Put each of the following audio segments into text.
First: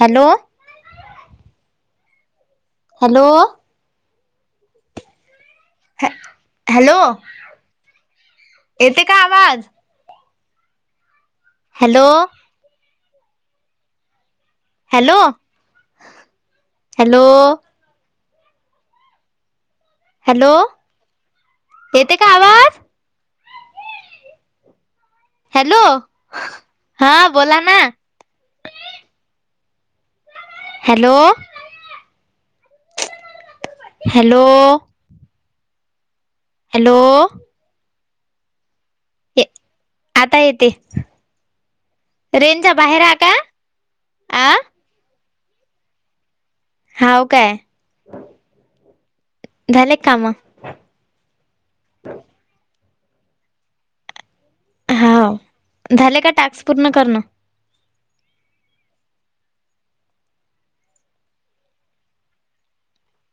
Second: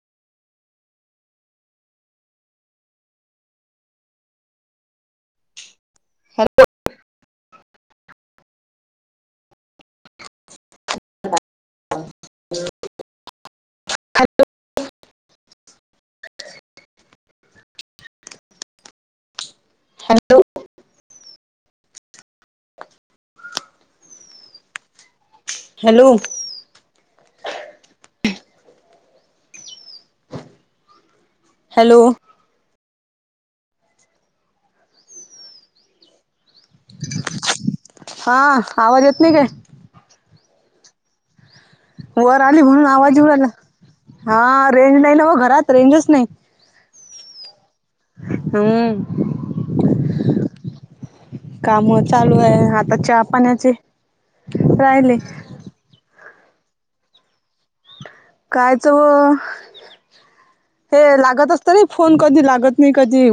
Hello.... hello... ह हॅ hello ये ते का आवाज.... hello.... hello hello hello... hello येते का आवाज. हॅलो हा बोला ना. हॅलो. हॅलो. हॅलो. हॅलो. हा आवाज येत नाही काय? ते.. वर आली म्हणून आवाज उडाला आ हा रेंज नाही ना घरात रेंजच नाही... हा काय... हम्म झाले काम काम चालू आहे आ... आ चहा पाण्याचे... हा राहिले झाले का टास्क पूर्ण करणं... कायच व... हे लागत असत रे फोन कधी लागत नाही कधी ये....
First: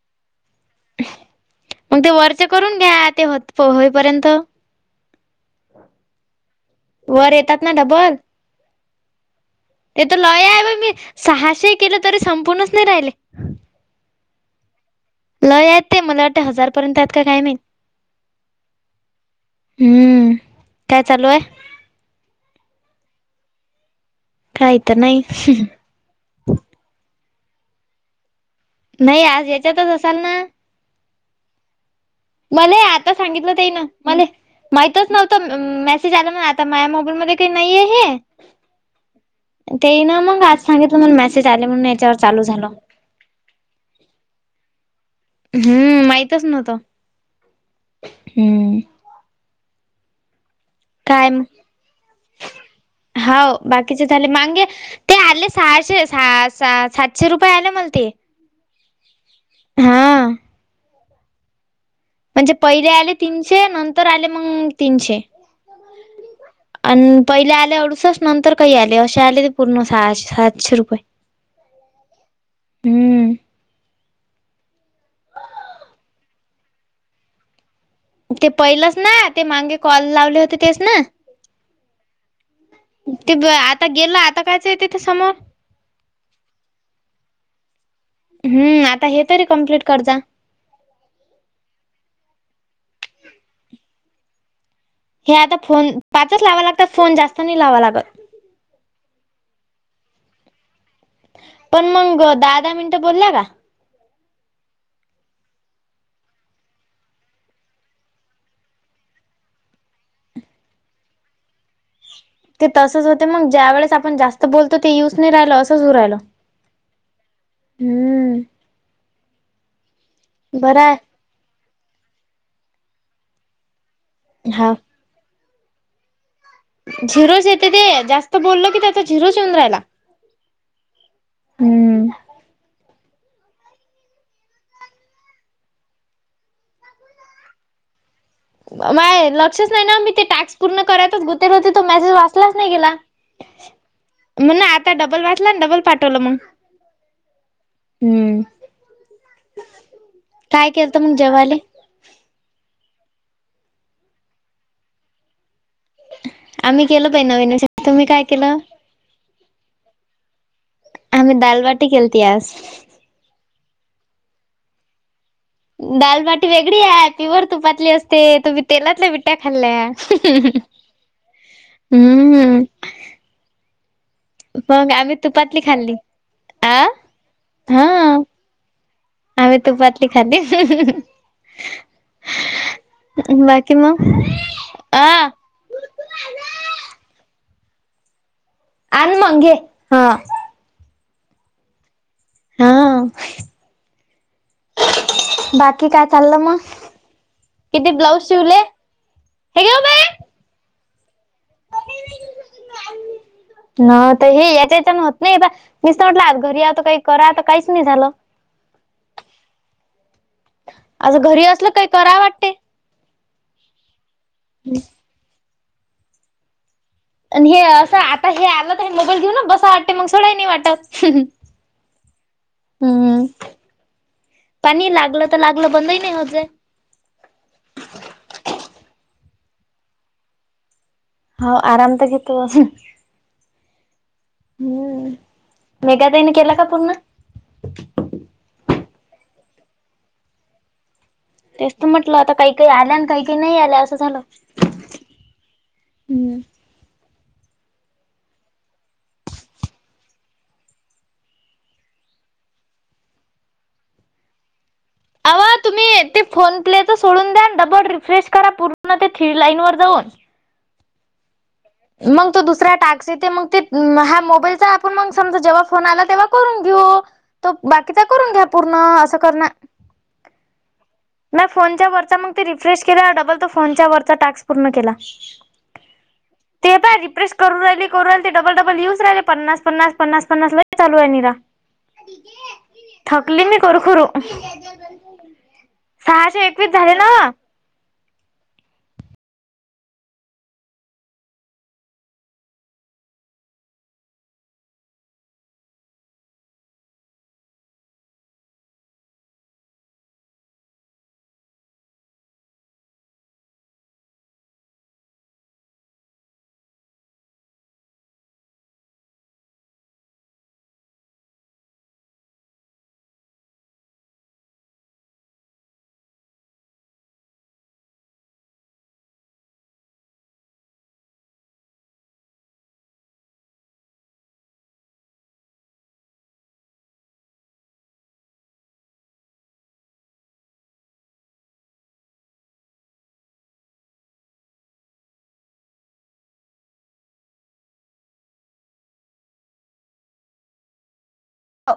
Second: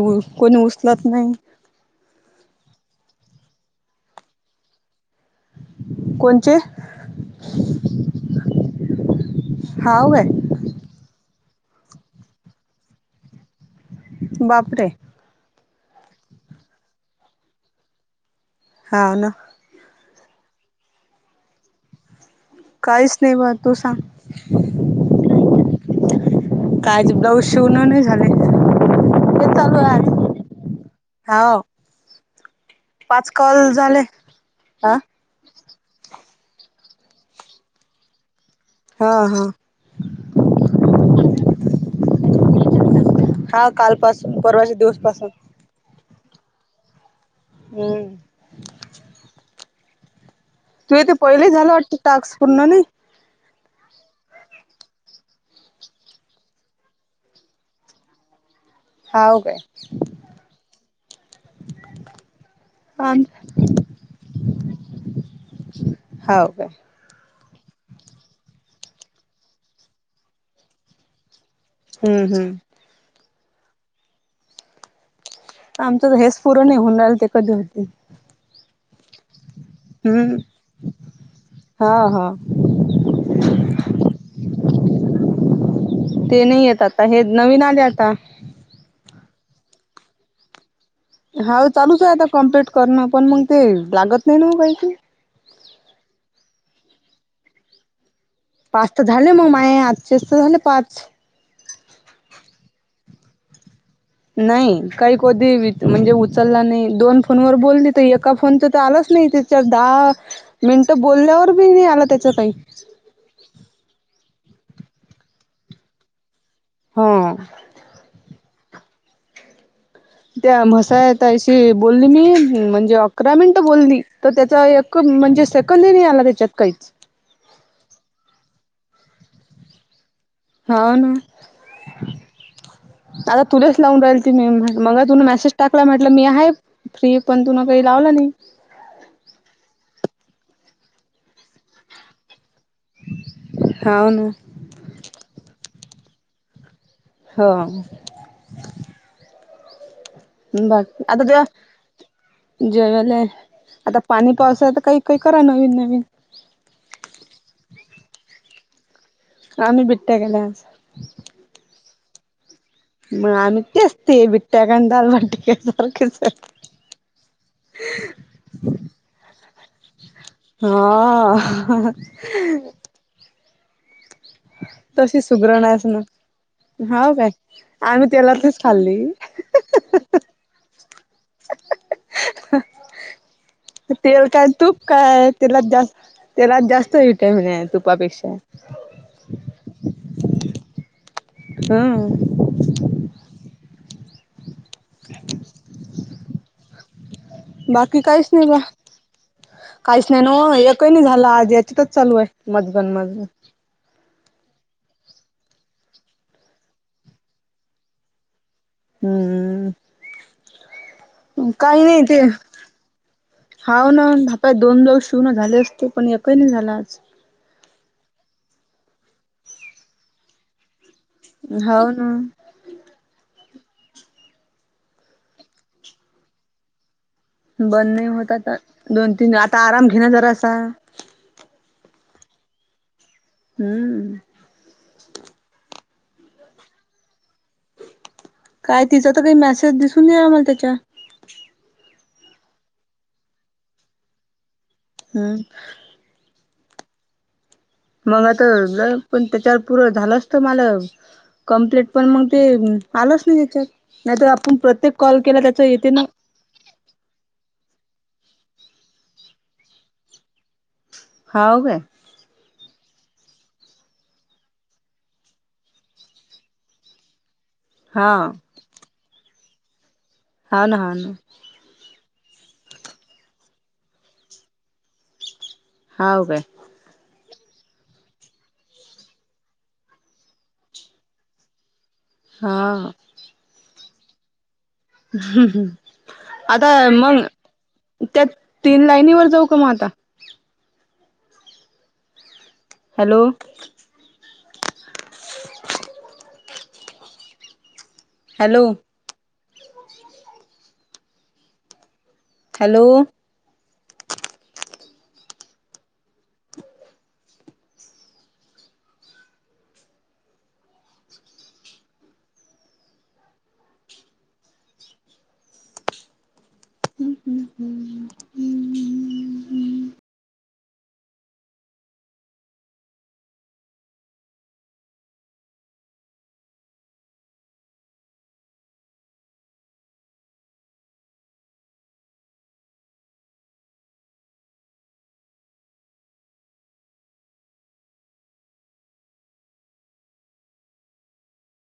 मग ते वरच करून घ्या ते होत होईपर्यंत.... [inaudible] कोणचे. वर येतात ना डबल ते हाव तर काय लय आहे बा मी सहाशे केलं तरी संपूणच नाही राहिले. बापरे! लय हायत ते मला वाटतं हजारपर्यंत आहेत का काय माहित. हो ना. हम्म काय चालू आहे? काहीच नाही ब तू सांग. काही तर नाही हह. शिवूनने झाले. नाही आज याच्यातच असाल ना. हा. मला आता सांगितलं त्यान झाले मला हा माहितच नव्हतं मेसेज आला म्ह आता माया मोबाईल मध्ये काय नाहीये हे. हा हा ते ना मग आज सांगितलं मला मेसेज आले म्हणून याच्यावर चालू झालं. हा कालपासून परवाच्या दिवसपासून हम्म माहितच नव्हत. हम्म. तूज ते काय मग पहिले झालं वाटत टास्क पूर्ण नाय. हाव बाकीचे झाले मगे ते आले सहाशे-सातशे रुपये आले मला ते. हो का. हा म्हणजे पहिले आले आम तीनशे नंतर आले मग तीनशे. हो का. आणि पहिले आले अडुसष्ठ नंतर काही आले असे आले ते पूर्ण सहाशे-सातशे रुपये. हम्म हम्म. हम्म आमचं तर हेच पूर नाही होऊन राहिल ते कधी होते. ते पहिलंच ना ते माांगे कॉल हम्म लावले होते तेच ना. हा हा ते ब आता गेलं आता कायच येतय ते समोर. ते नाही येत आता हे नवीन आले आता. हम्म आता हे तरी कंमप्लीट करजा. हा चालूच आहे आता कम्प्लीट करणं पण मग ते लागत नाही ना म काही. हे आता फोन पाचच लावाय लागतात फोन जास्त नाही लावा लागत. पाच तर झाले मग माय आजचेच तर झाले पाच. पण मग दहा-दहा मिनिटं बोलला का. नाही काही कधी म्हणजे उचलला नाही दोन फोन वर बोलली तर एका फोन तर आलाच. नाही त्याच्या दहा मिनटं बोल्यावरी बी नाही आला काही ते तसच होते मग ज्या वेळेस आपण जास्त बोलतो ते येऊच नाही राहिल असंच होऊ राहिल. हा. हम्म त्या बरं म्हसाया आहे ताईशी बोलली मी म्हणजे अकरा मिनटं बोलली. तर त्याचा हा एक म्हणजे सेकंद ही नाही आला त्याच्यात. काहीच झिरोच येते ते जास्त बोललो की त्याचा झिरोच येऊन राहिला. हाव ना. हम्म आता तुलाच लावून राहीलती मी मग तुन मेसेज टाकला म्हटलं मी आहे फ्री पण तुन काही लावलं नाही. माझा लक्षच नाही ना मी ते टॅक्स पूर्ण करातच गुतेल होते तर मेसेज वा. चलाच नाय गेला मग ना आता डबल वाचला डबल पाठवलं मग. हो. [inaudible] हम्म काय केलंत बसं मग आता जेवाले? तु जय. आता पाणी पावसा तर काही काही करा नवीन. नवीन आम्ही केल पाहि नवीन तुम्ही काय केलं. आ्ही बिट्ट्या गेले. आम्ही दालबाट खळतीयाज. मग आम्ही ते असते बिट्ट्याक दाल वाट. दालबाटी वेगळी आहे पिवरर तुपातली असते तुम्ही तेलातल्या बट्या खाल्ल्याय. हा. हम्म मग आम्ही तशी तुपातली सुग्रण आहेस खाल्ली ना. आ हा काय हा. आम्ही तेलातच खाल्ली. आम्ही तुपातली खाल्ली [inaudible] ह बाकी मग तेल काय तूप आ काय तेलात जास् तेलात जास्त विट्यामीन हाय. तुपापेक्षा अन मग घे. हम्म. हा. बाकी काय चाललं मग? किती बाकी ब्लाऊज काहीच नाही शिवले? बा हे घे ओ बाई. काहीच नाही नवं एक कय नाही झाला आज याचीतच चालू आहे मजगन मजगण. न हे याच्याच्यां होत नाही मीसत म्हटलं घरी आत काही करा तर काहीच नाही झालं. हम्म. असं घरी असल काही नाही करा ते वाटते. हाव ना [unintelligible] दोन ब्लाउज शिवून झाले असती पण एककाही नाही झाला आज. आणि हे असं आता हे आलं तर हे मोबाईल घेऊन बसा वाटते मग सोडाही नाही वाटत. हं हाव ना म हम्म. पाणी लागलं तर लागलं बंदही नाही होजे. बंद नाही होता तर दोन तीन आता आराम घेना जरासा. आराम त घेतो. हम्म. मेगा ताईनी केला का पूर्ण? काय तिचा तर काही मेसेज दिसून या आम्हाला त्याच्या. तेच तर म्हटलं आता काही काही आल्या आणि काही काही नाही आल्या असं झालं. हम्म हम्म. मग आता पण त्याच्यावर पूर झालं असत मला कमप्लीट पण मग ते आलोच नाही त्याच्यात नाहीत आपण प्रत अवा तुम्ही ते फोन प्लेच सोडून द्या. रिफ्रेश करा पूर्ण थ्री लाईन वर जाऊन. हाव काय मग तो दुसऱ्या टाक. शे ते ह्या मोबाईलचा आपण मग समजा जेव्हा फोन आला तेव्हा करून घेऊ. तो बाकीचा हा करून घ्या पूर्ण असं करण हो ना ह ना. नाही फोनच्या वरचा मग ते रिफ्रेश केला डबल तर फोनच्या वरचा टास्क पूर्ण केला. हाव काय ते पर रिप्रेश करू राहिली करू राहिल ते डबलडबल येऊच राहिले पन्नास पन्नास पन्नास पन्नास लयी चालू आहे निरा. हा. सुरखूरू. हम् हम् सहाशे एकवीस झाले नावं. त्या तीन लाईनीवर जाऊ का म आता? हॅलो हॅलो हॅलो ह